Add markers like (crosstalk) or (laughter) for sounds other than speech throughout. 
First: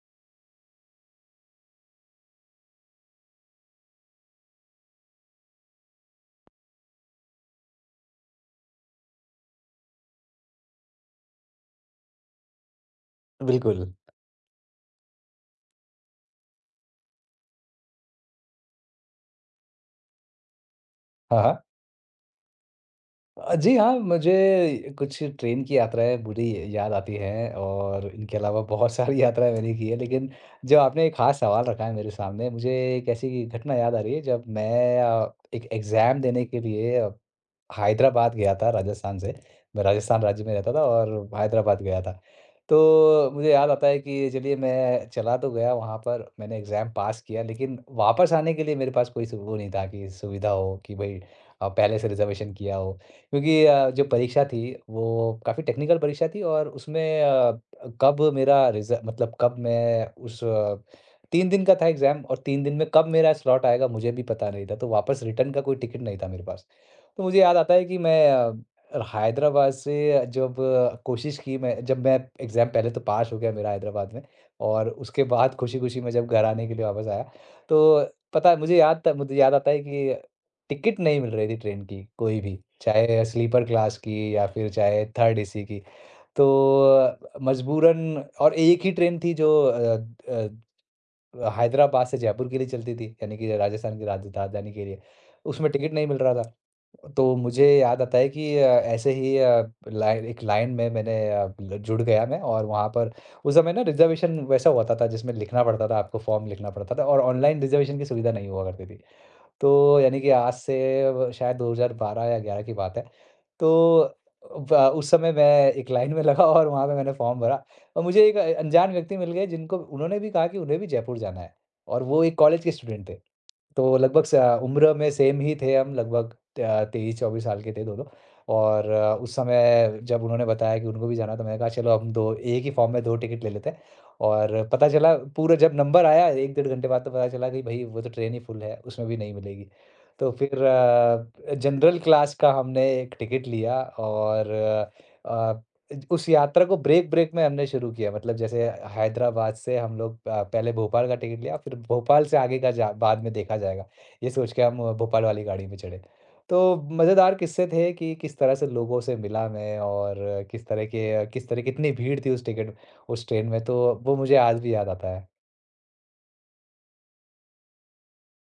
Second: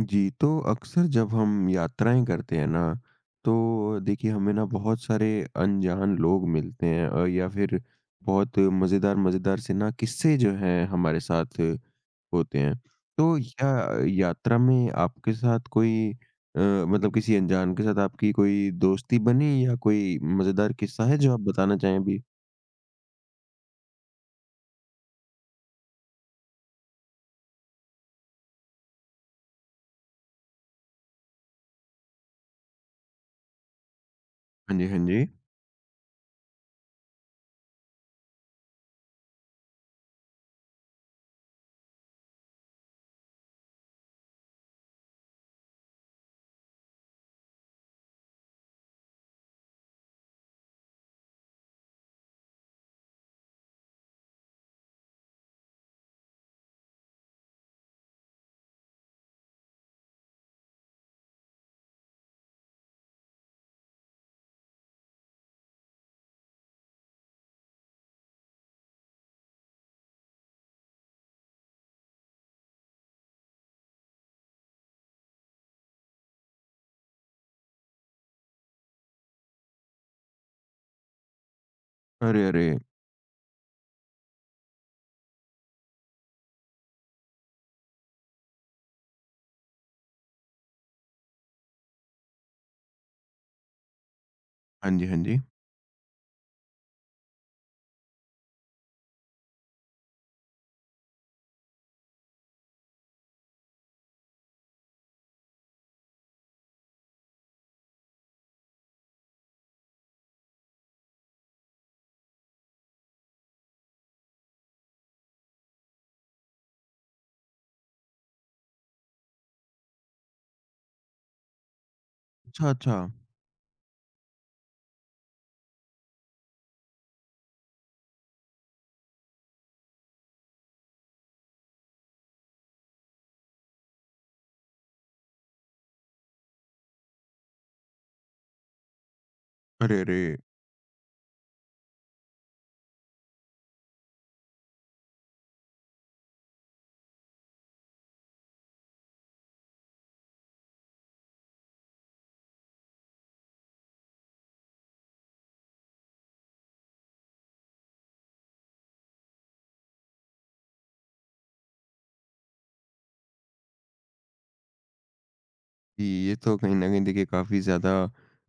जी, तो अक्सर जब हम यात्राएँ करते हैं ना, तो देखिए हमें ना बहुत सारे अनजान लोग मिलते हैं या फिर बहुत मज़ेदार-मज़ेदार से ना किस्से जो हैं हमारे साथ होते हैं। तो बिल्कुल, यात्रा में आपके साथ कोई मतलब किसी अनजान के साथ आपकी कोई दोस्ती बनी या कोई मज़ेदार किस्सा है जो आप हाँ, हाँ। बताना चाहें अभी? जी हाँ, मुझे कुछ ट्रेन की यात्राएँ बुरी याद आती हैं और इनके अलावा बहुत सारी यात्राएँ मैंने की है, लेकिन जो आपने एक ख़ास सवाल रखा है मेरे सामने, मुझे एक ऐसी घटना याद आ रही है जब हाँ जी, हाँ मैं जी। एक एग्ज़ाम देने के लिए हैदराबाद गया था राजस्थान से। मैं राजस्थान राज्य में रहता था और हैदराबाद गया था। तो मुझे याद आता है कि चलिए मैं चला तो गया वहाँ पर, मैंने एग्ज़ाम पास किया लेकिन वापस आने के लिए मेरे पास कोई सु वो नहीं था कि सुविधा हो कि भई पहले से रिज़र्वेशन किया हो। क्योंकि जो परीक्षा थी वो काफ़ी टेक्निकल परीक्षा थी और उसमें कब मेरा रिज़ मतलब, कब मैं उस 3 दिन का था एग्ज़ाम और 3 दिन में कब मेरा स्लॉट आएगा मुझे भी पता नहीं था। तो वापस रिटर्न का कोई टिकट नहीं था मेरे पास। तो मुझे याद आता है कि मैं हैदराबाद से जब कोशिश की, मैं जब मैं एग्ज़ाम पहले तो पास हो गया मेरा हैदराबाद में, और उसके बाद खुशी-खुशी मैं जब घर आने के लिए वापस आया, तो पता है, मुझे याद आता है कि टिकट नहीं मिल रही थी ट्रेन की कोई अरे, भी, अरे! चाहे स्लीपर क्लास की या फिर चाहे थर्ड एसी की। तो अ, मजबूरन, और एक ही ट्रेन थी जो अ, हैदराबाद से जयपुर के लिए चलती थी, यानी कि राजस्थान की राजधानी के हाँ लिए। जी, हाँ जी। उसमें टिकट नहीं मिल रहा था। तो मुझे याद आता है कि ऐसे ही लाइन एक लाइन में मैंने जुड़ गया मैं, और वहाँ पर उस समय ना रिजर्वेशन वैसा होता था जिसमें लिखना पड़ता था, आपको फॉर्म लिखना पड़ता था और ऑनलाइन रिजर्वेशन की सुविधा नहीं हुआ करती थी। तो यानी कि आज से शायद 2012 या 11 की बात है। तो उस समय मैं एक लाइन में लगा और वहाँ पे मैंने फॉर्म भरा, और मुझे एक अनजान व्यक्ति मिल गए, जिनको उन्होंने भी कहा कि उन्हें भी जयपुर जाना है, और वो एक कॉलेज अच्छा, के अच्छा। स्टूडेंट थे। तो लगभग स उम्र में सेम ही थे हम, लगभग 23-24 साल के थे दोनों। और उस समय जब उन्होंने बताया कि उनको भी जाना, तो मैंने कहा चलो हम 2, एक ही फॉर्म में 2 टिकट ले लेते हैं। और पता चला, पूरा जब नंबर आया 1 डेढ़ घंटे बाद, तो पता चला कि भई वो तो ट्रेन ही फुल है, उसमें भी नहीं मिलेगी। अरे, तो अरे! फिर जनरल क्लास का हमने एक टिकट लिया, और अ, उस यात्रा को ब्रेक-ब्रेक में हमने शुरू किया, मतलब जैसे हैदराबाद से हम लोग पहले भोपाल का टिकट लिया, फिर भोपाल से आगे का जा बाद में देखा जाएगा, ये सोच के हम भोपाल वाली गाड़ी में चढ़े। तो मज़ेदार किस्से थे कि किस तरह से लोगों से मिला मैं, और किस तरह के किस तरह कितनी भीड़ थी उस ट्रेन में, तो वो मुझे आज भी याद आता है। जी, ये तो कहीं न कहीं देखिए काफ़ी ज़्यादा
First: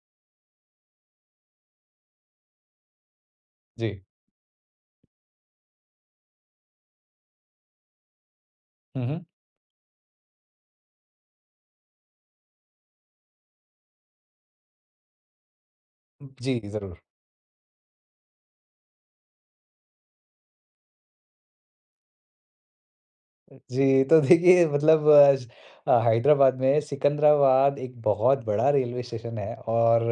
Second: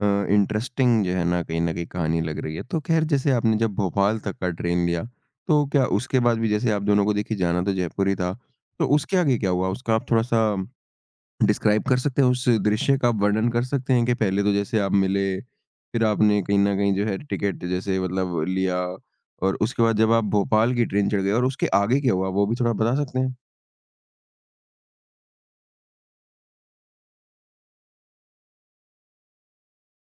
अ, इंटरेस्टिंग जो है ना कहीं न कहीं कहानी लग रही है। तो ख़ैर जैसे आपने जब जी। भोपाल तक का ट्रेन लिया, तो क्या उसके बाद भी जैसे आप दोनों को देखिए जाना तो जयपुर ही था, तो हुँ, उसके हुँ। आगे क्या हुआ? उसका आप थोड़ा-सा डिस्क्राइब कर सकते हैं? उस दृश्य का आप वर्णन कर सकते हैं कि पहले तो जैसे आप मिले, फिर आपने कहीं जी, न कहीं ज़रूर। जो है टिकट जैसे मतलब लिया और उसके बाद जब आप भोपाल की ट्रेन चढ़ गए और उसके आगे क्या हुआ? वो भी थोड़ा बता सकते हैं? जी, तो देखिए, मतलब अज हैदराबाद में सिकंदराबाद एक बहुत बड़ा रेलवे स्टेशन है, और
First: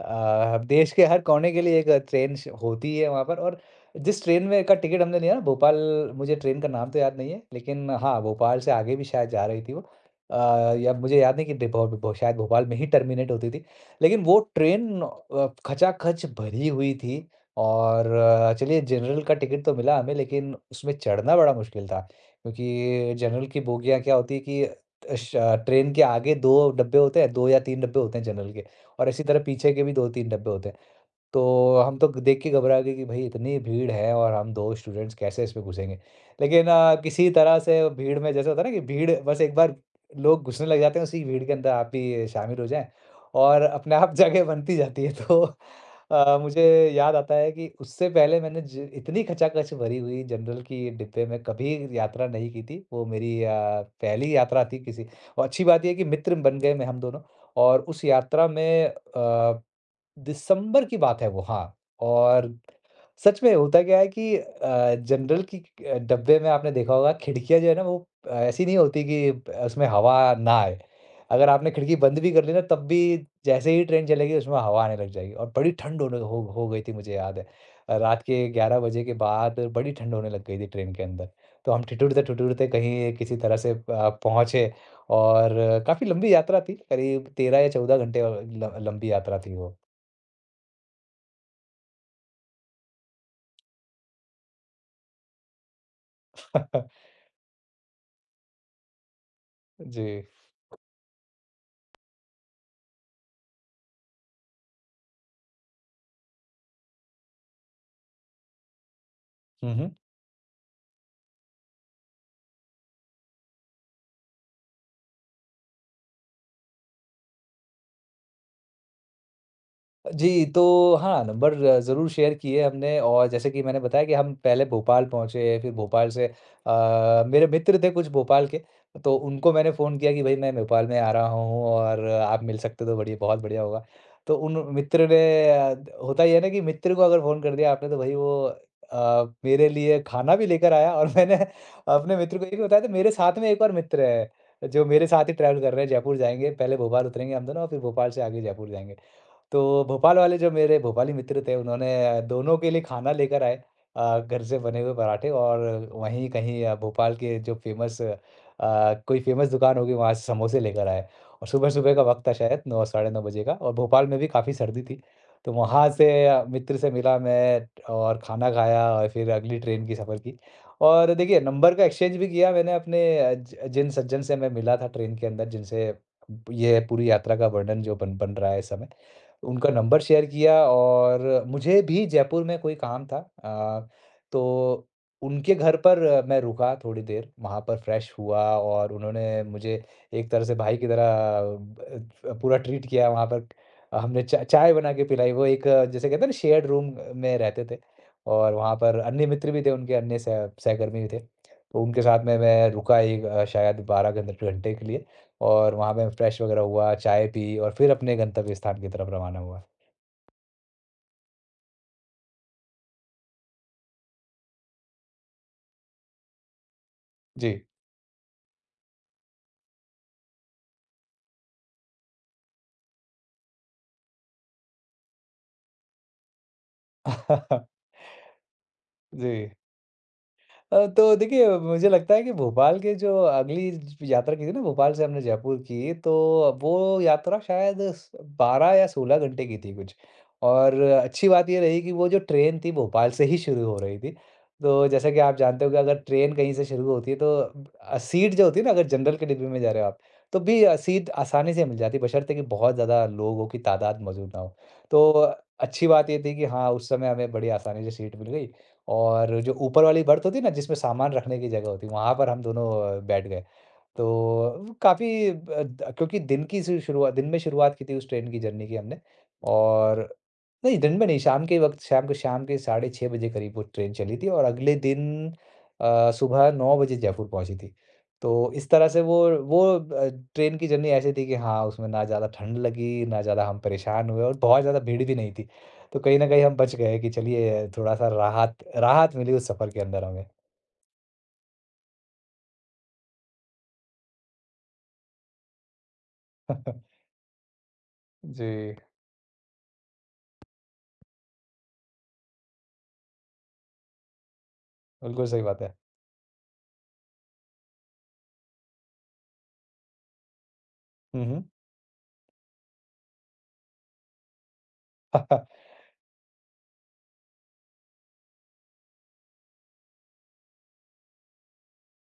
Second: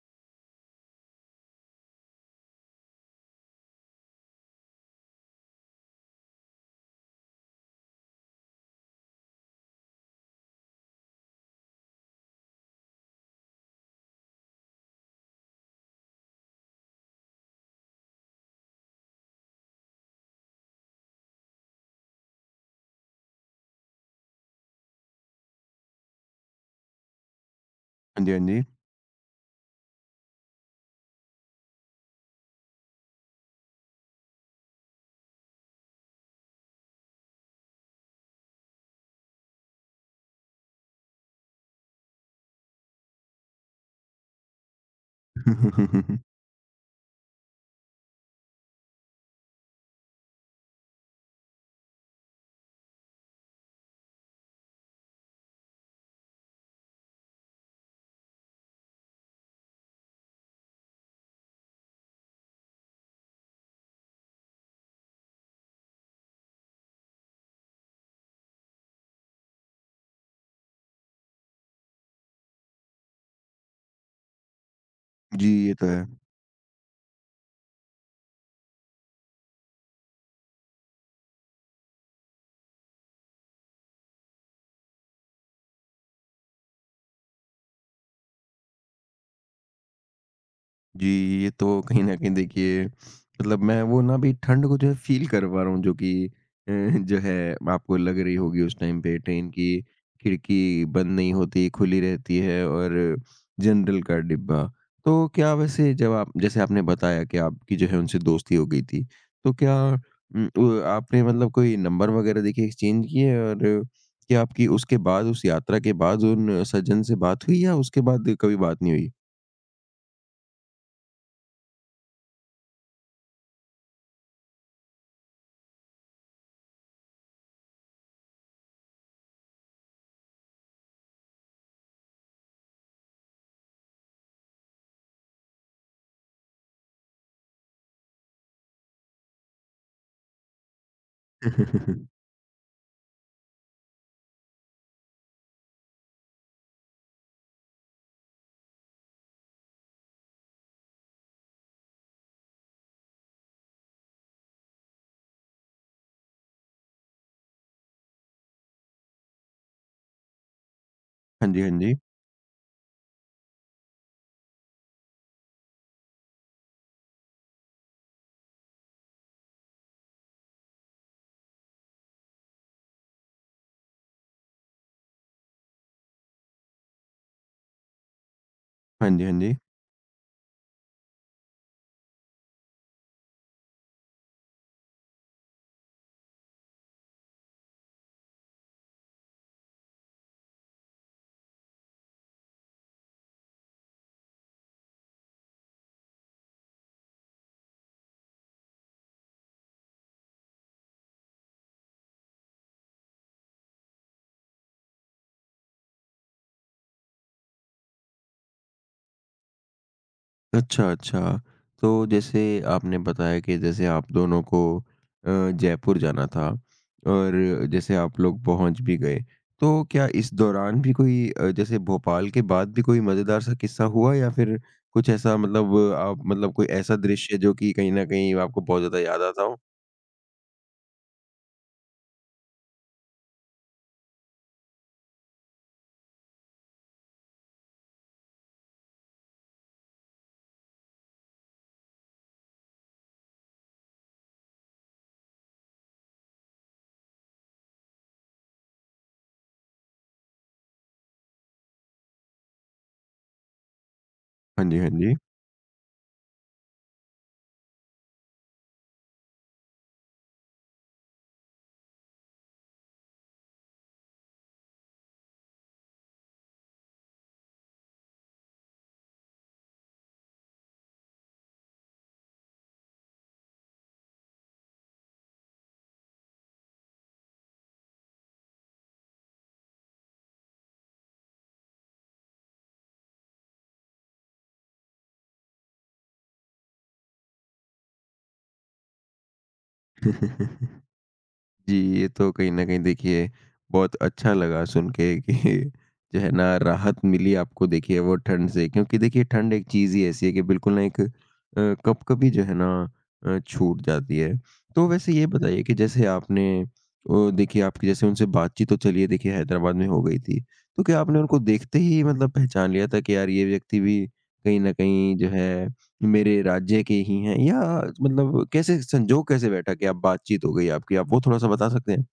देश के हर कोने के लिए एक ट्रेन श होती है वहाँ पर। और जिस ट्रेन में का टिकट हमने लिया ना भोपाल मुझे ट्रेन का नाम तो याद नहीं है, लेकिन हाँ, भोपाल से आगे भी शायद जा रही थी वो। या मुझे याद नहीं कि शायद भोपाल में ही टर्मिनेट होती थी। लेकिन वो ट्रेन खचाखच भरी हुई थी, और चलिए जनरल का टिकट तो मिला हमें, लेकिन उसमें चढ़ना बड़ा मुश्किल था। क्योंकि जनरल की बोगियाँ क्या होती है कि श ट्रेन के आगे 2 डब्बे होते हैं, 2 या 3 डब्बे होते हैं हाँ जी, हाँ जनरल जी। के, और इसी तरह पीछे के भी 2-3 डब्बे होते हैं। तो हम तो देख के घबरा गए कि भाई इतनी भीड़ है, और हम 2 स्टूडेंट्स कैसे इसमें घुसेंगे। लेकिन किसी तरह से, भीड़ में जैसे होता है ना कि भीड़ बस, एक बार लोग घुसने लग जाते हैं उसी भीड़ के अंदर, आप भी शामिल हो जाएँ और अपने आप जगह (laughs) बनती जाती है। तो (laughs) मुझे याद आता है कि उससे पहले मैंने ज इतनी खचाखच भरी हुई जनरल की डिब्बे में कभी यात्रा नहीं की थी। वो मेरी पहली यात्रा थी किसी। और अच्छी बात ये है कि मित्र बन गए मैं हम दोनों, और उस यात्रा में दिसंबर की बात है वो, हाँ। और सच में होता क्या है कि जनरल की डब्बे में आपने देखा होगा खिड़कियाँ जो है ना, वो ऐसी नहीं होती कि उसमें हवा ना आए। अगर आपने खिड़की बंद भी कर ली ना, तब भी जैसे ही ट्रेन चलेगी उसमें हवा आने लग जाएगी, जी, और बड़ी ये तो है। ठंड होने हो गई थी, मुझे याद है। रात के 11 बजे के बाद बड़ी ठंड होने लग गई थी ट्रेन के अंदर। तो हम ठिठुरते-ठिठुरते कहीं किसी तरह से पहुँचे, और काफ़ी लंबी यात्रा थी, करीब 13 या 14 घंटे ल लंबी यात्रा थी वो। जी, ये तो कहीं न कहीं देखिए मतलब मैं वो ना अभी ठंड को जो है फ़ील कर पा रहा हूँ जो कि (laughs) जो है आपको लग रही होगी उस टाइम पे ट्रेन की जी। खिड़की बंद नहीं होती, खुली रहती है और जनरल का डिब्बा। तो क्या वैसे जब आप जैसे आपने बताया कि आपकी जो है उनसे दोस्ती हो गई थी, तो क्या हुँ, हुँ। उम, उ आपने मतलब कोई नंबर वग़ैरह देखिए एक्सचेंज किए और क्या आपकी उसके बाद उस यात्रा के बाद उन सज्जन से बात हुई या उसके बाद कभी बात नहीं हुई? जी, तो हाँ, नंबर ज़रूर शेयर किए हमने, और जैसे कि मैंने बताया कि हम पहले भोपाल पहुँचे, फिर भोपाल से मेरे मित्र थे कुछ भोपाल के, तो उनको मैंने फ़ोन किया कि भई मैं भोपाल में आ रहा हूँ, और आप मिल सकते हो तो बढ़िया बहुत बढ़िया होगा। तो उन मित्र ने होता ये है ना कि मित्र को अगर फ़ोन कर दिया आपने, तो भई वो मेरे लिए खाना भी लेकर आया। और (laughs) मैंने अपने (laughs) मित्र को ये भी बताया था, मेरे साथ में एक और मित्र है, जो मेरे साथ ही ट्रैवल कर रहे हैं, जयपुर जाएँगे, पहले भोपाल उतरेंगे हम दोनों और फिर भोपाल से आगे जयपुर जाएँगे। तो भोपाल वाले जो मेरे भोपाली मित्र थे, उन्होंने दोनों के लिए खाना लेकर आए, घर से बने हुए पराठे, और वहीं कहीं भोपाल के जो फेमस कोई फेमस दुकान होगी वहाँ से समोसे लेकर आए। और हाँ जी, हाँ सुबह जी। सुबह का वक्त था, शायद 9 साढ़े 9 बजे का, और भोपाल में भी काफ़ी सर्दी थी। तो वहाँ से मित्र से मिला मैं और खाना खाया, और फिर अगली ट्रेन की सफ़र की। और देखिए, नंबर का एक्सचेंज भी किया मैंने, अपने जिन सज्जन से मैं मिला था ट्रेन के अंदर, जिनसे ये पूरी यात्रा का वर्णन जो बन बन रहा है इस समय, हाँ जी, हाँ जी। उनका नंबर शेयर किया। और मुझे भी जयपुर में कोई काम था, तो उनके घर पर मैं रुका थोड़ी देर, वहाँ पर फ्रेश हुआ, और उन्होंने मुझे एक तरह से भाई की तरह पूरा ट्रीट किया वहाँ पर। हमने चा चाय बना के पिलाई, वो एक जैसे कहते हैं ना शेयर्ड रूम में रहते थे, और वहाँ पर अन्य मित्र भी थे उनके, अन्य सह सहकर्मी भी थे। तो उनके साथ में मैं रुका एक शायद 12 घंटे घंटे के लिए। और वहाँ पे फ्रेश वगैरह हुआ, चाय पी और फिर अपने गंतव्य स्थान की तरफ रवाना हुआ। अच्छा, अच्छा। तो जैसे आपने बताया कि जैसे आप दोनों को जयपुर जाना था जी। और जैसे आप लोग पहुँच भी गए। तो क्या इस दौरान भी कोई जैसे भोपाल के बाद भी कोई मज़ेदार सा किस्सा हुआ या फिर कुछ ऐसा मतलब आप मतलब कोई ऐसा दृश्य जो कि (laughs) कहीं न कहीं आपको बहुत ज़्यादा याद जी। आता हो? तो देखिए, मुझे लगता है कि भोपाल के जो अगली यात्रा की थी ना भोपाल से हमने जयपुर की, तो वो यात्रा शायद बारह या सोलह घंटे की थी कुछ। और अच्छी बात ये रही कि वो जो ट्रेन थी भोपाल से ही शुरू हो रही थी, तो जैसा कि आप जानते हो कि अगर ट्रेन कहीं से शुरू होती है, तो सीट जो होती है ना, अगर जनरल के डिब्बे में जा रहे हो आप, तो भी सीट आसानी से मिल जाती, बशर्ते कि बहुत ज़्यादा लोगों की तादाद मौजूद ना हो। हाँ जी, तो हाँ अच्छी बात ये थी कि हाँ, उस समय हमें बड़ी आसानी से सीट मिल गई, और जो ऊपर वाली बर्थ होती है ना जिसमें सामान रखने की जगह होती है, वहाँ पर हम दोनों बैठ गए। तो काफ़ी द क्योंकि दिन की सु शुरुआत दिन में शुरुआत की थी उस ट्रेन की जर्नी की हमने। और नहीं दिन में नहीं शाम के वक़्त, शाम के साढ़े 6 बजे करीब वो ट्रेन चली थी, और अगले दिन सुबह 9 बजे जयपुर पहुँची थी। तो इस तरह से वो ट्रेन की जर्नी ऐसी थी कि हाँ, उसमें ना ज़्यादा ठंड लगी, ना ज़्यादा हम परेशान हुए, और बहुत ज़्यादा भीड़ भी नहीं थी। तो कहीं न कहीं हम बच गए, कि चलिए थोड़ा-सा राहत राहत मिली उस सफ़र के अंदर जी। हमें। (laughs) जी, ये तो कहीं न कहीं देखिए बहुत अच्छा लगा सुन के (laughs) कि जो है ना (laughs) राहत मिली आपको देखिए वो ठंड से, जी, क्योंकि देखिए ठंड एक चीज़ ही ऐसी है कि बिल्कुल ना एक कब-कभी जो है ना छूट जाती है। तो वैसे ये बिल्कुल सही बताइए बात कि है। जैसे आपने ओ देखिए, आपकी जैसे उनसे बातचीत तो चलिए देखिए हैदराबाद में हो गई थी। तो क्या आपने हुँ, उनको हुँ। देखते ही मतलब पहचान लिया था कि यार ये व्यक्ति भी कहीं न कहीं जो है (laughs) मेरे राज्य के ही हैं या मतलब कैसे संजोग कैसे बैठा कि आप बातचीत हो गई आपकी? आप वो थोड़ा-सा बता सकते हैं?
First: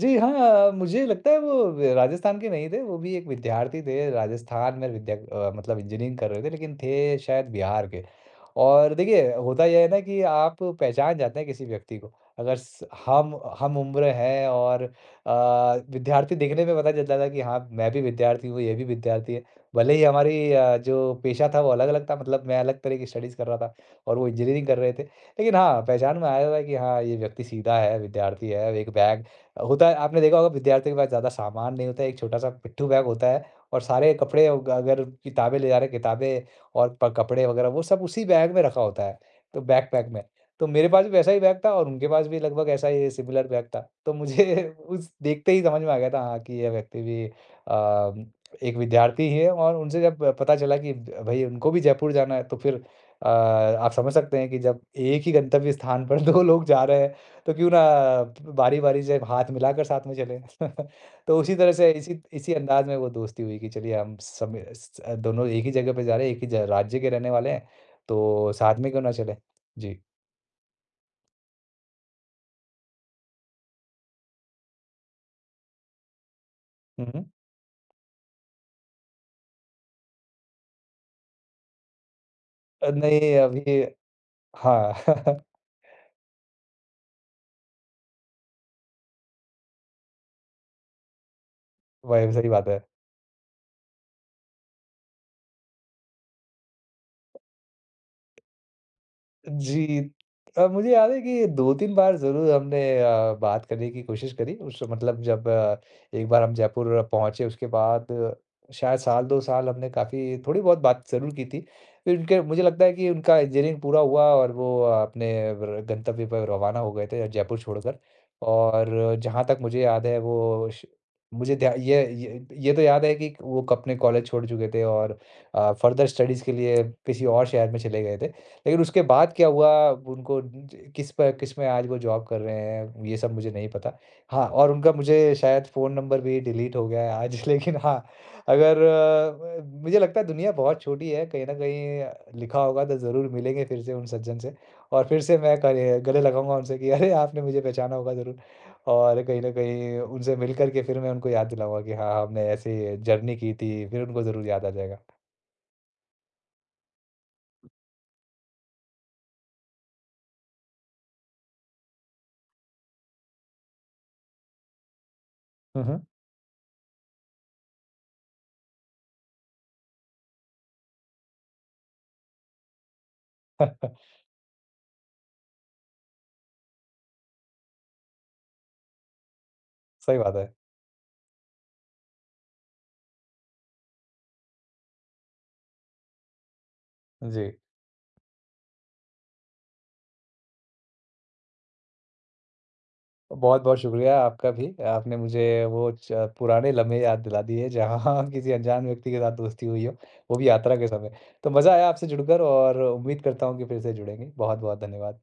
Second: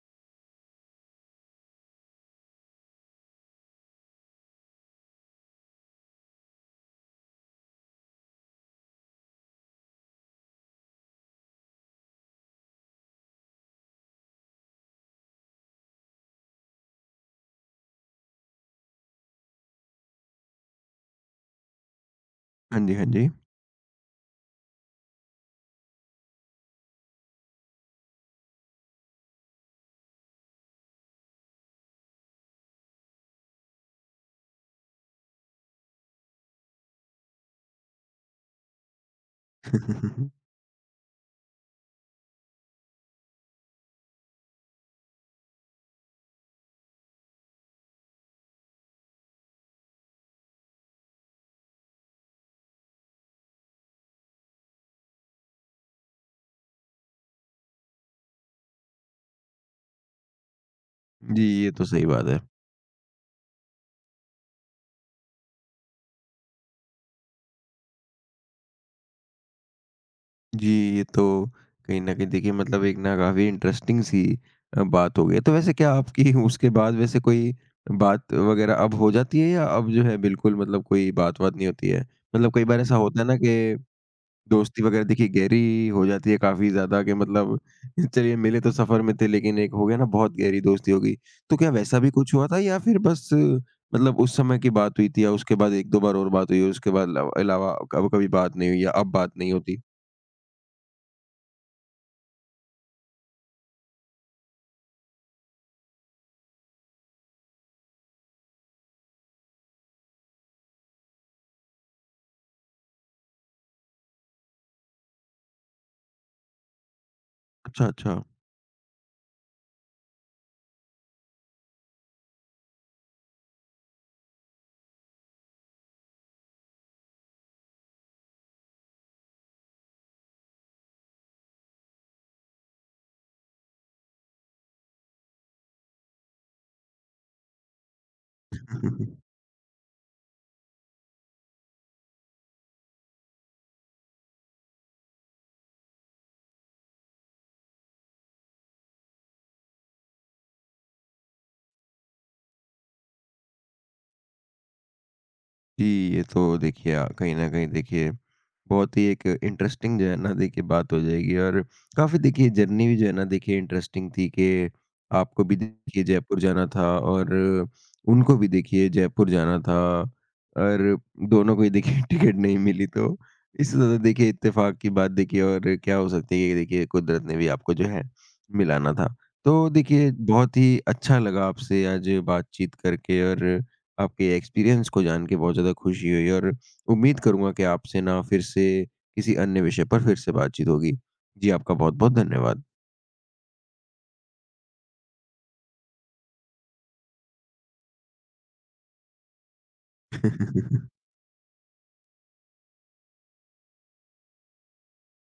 जी हाँ, मुझे लगता है वो राजस्थान के नहीं थे, वो भी एक विद्यार्थी थे, राजस्थान में विद्या मतलब इंजीनियरिंग कर रहे थे, लेकिन थे शायद बिहार के। और देखिए, होता ये है ना कि आप पहचान जाते हैं किसी व्यक्ति को। अगर स हम उम्र हैं और विद्यार्थी, देखने में पता चलता था कि हाँ, मैं भी विद्यार्थी हूँ, ये भी विद्यार्थी है। भले ही हमारी जो पेशा था वो अलग-अलग था, मतलब मैं हाँ अलग जी, तरह हाँ की जी। स्टडीज़ कर रहा था और वो इंजीनियरिंग कर रहे थे। लेकिन हाँ, पहचान में आया था कि हाँ, ये व्यक्ति सीधा है, विद्यार्थी है। एक बैग होता है, आपने देखा होगा, विद्यार्थियों के पास ज़्यादा सामान नहीं होता है, एक छोटा-सा पिट्ठू बैग होता है, और सारे कपड़े अग अगर किताबें ले जा रहे हैं, किताबें और प कपड़े वगैरह वो सब उसी बैग में रखा होता है, तो बैकपैक में। (laughs) तो मेरे पास भी वैसा ही बैग था, और उनके पास भी लगभग ऐसा ही सिमिलर बैग था। तो मुझे (laughs) उस देखते ही समझ में आ गया था, हाँ, कि ये व्यक्ति भी एक विद्यार्थी ही है। और उनसे जब पता चला कि भई उनको भी जयपुर जाना है, तो फिर आप समझ सकते हैं कि जब एक ही गंतव्य स्थान पर (laughs) 2 लोग जा रहे हैं, तो क्यों ना बारी-बारी से हाथ मिलाकर साथ में चलें। (laughs) तो जी, उसी ये तरह तो से सही इसी बात है। इसी अंदाज में वो दोस्ती हुई कि चलिए, हम सब स दोनों एक ही जगह पे जा रहे हैं, एक ही ज राज्य के रहने वाले हैं, तो साथ में क्यों ना चलें? जी। जी, ये तो कहीं न कहीं देखिए मतलब एक ना काफ़ी इंटरेस्टिंग सी बात हो गई। तो वैसे क्या आपकी (laughs) उसके बाद हुँ, वैसे हुँ। कोई बात वग़ैरह अब हो जाती है या अब जो है बिल्कुल मतलब कोई बात-वात नहीं होती है? मतलब कई बार ऐसा होता है नहीं ना कि अभी, दोस्ती हाँ, वगैरह देखिए (laughs) गहरी हो जाती है काफ़ी ज़्यादा कि मतलब (laughs) चलिए मिले तो सफ़र में थे, लेकिन एक हो गया ना बहुत गहरी दोस्ती हो गई। तो क्या वैसा भी वही कुछ हुआ सही था बात है। या फिर बस मतलब उस समय की बात हुई थी या उसके बाद 1-2 बार और बात हुई है उसके बाद अलावा अलावा कब कभी बात नहीं हुई या अब बात नहीं होती? जी। मुझे याद है कि 2-3 बार ज़रूर हमने बात करने की कोशिश करी। उस मतलब जब एक बार हम जयपुर पहुँचे उसके बाद शायद साल 2 साल हमने काफ़ी थोड़ी-बहुत बात ज़रूर की थी। फिर उनके, मुझे लगता है कि उनका इंजीनियरिंग पूरा हुआ, और वो अपने र गंतव्य पर रवाना हो गए थे जयपुर अच्छा, छोड़कर। अच्छा। और जहाँ तक मुझे याद है, वो श मुझे ध्या ये तो याद है कि वो अपने कॉलेज छोड़ चुके थे, और फ़र्दर स्टडीज़ के लिए किसी और शहर में चले गए थे। लेकिन उसके बाद क्या हुआ, उनको ज किस प किस में आज वो जॉब कर रहे हैं, ये सब मुझे नहीं पता। हाँ, और उनका मुझे शायद फ़ोन नंबर भी डिलीट हो गया है आज। (laughs) लेकिन हाँ, अगर (laughs) मुझे लगता है दुनिया बहुत छोटी है, कहीं न कहीं लिखा होगा तो ज़रूर मिलेंगे फिर से उन सज्जन से, और फिर से मैं करे गले लगाऊँगा उनसे कि अरे! आपने मुझे पहचाना होगा ज़रूर, और कहीं न कहीं उनसे मिल कर के फिर मैं उनको याद दिलाऊँगा कि हाँ, हमने ऐसी जर्नी की थी, फिर उनको ज़रूर याद आ जाएगा। जी, ये तो देखिए कहीं न कहीं देखिए बहुत ही एक इंटरेस्टिंग जो है ना देखिए बात हो जाएगी और काफ़ी देखिए जर्नी भी जो है ना देखिए इंटरेस्टिंग थी कि आपको भी हुँ, हुँ। देखिए जयपुर जाना था और उनको भी देखिए जयपुर जाना था और दोनों को ही देखिए (laughs) टिकट नहीं मिली, तो इससे ज़्यादा (laughs) देखिए इत्तेफ़ाक की बात देखिए और क्या हो सकती है कि देखिए कुदरत ने भी आपको जो है मिलाना था। तो देखिए सही बात है। बहुत ही अच्छा लगा आपसे आज बातचीत करके और आपके एक्सपीरियंस को जान के बहुत ज़्यादा खुशी हुई और उम्मीद जी। करूँगा कि आपसे ना फिर से किसी अन्य विषय पर फिर से बातचीत होगी। जी, आपका बहुत-बहुत धन्यवाद। बहुत-बहुत शुक्रिया आपका भी। आपने मुझे वो च पुराने लम्हे याद दिला दिए, जहाँ (laughs) किसी अनजान व्यक्ति के साथ दोस्ती हुई हो, वो भी यात्रा के (laughs) समय। तो मज़ा आया आपसे जुड़कर, और उम्मीद करता हूँ कि फिर से जुड़ेंगे। बहुत-बहुत धन्यवाद।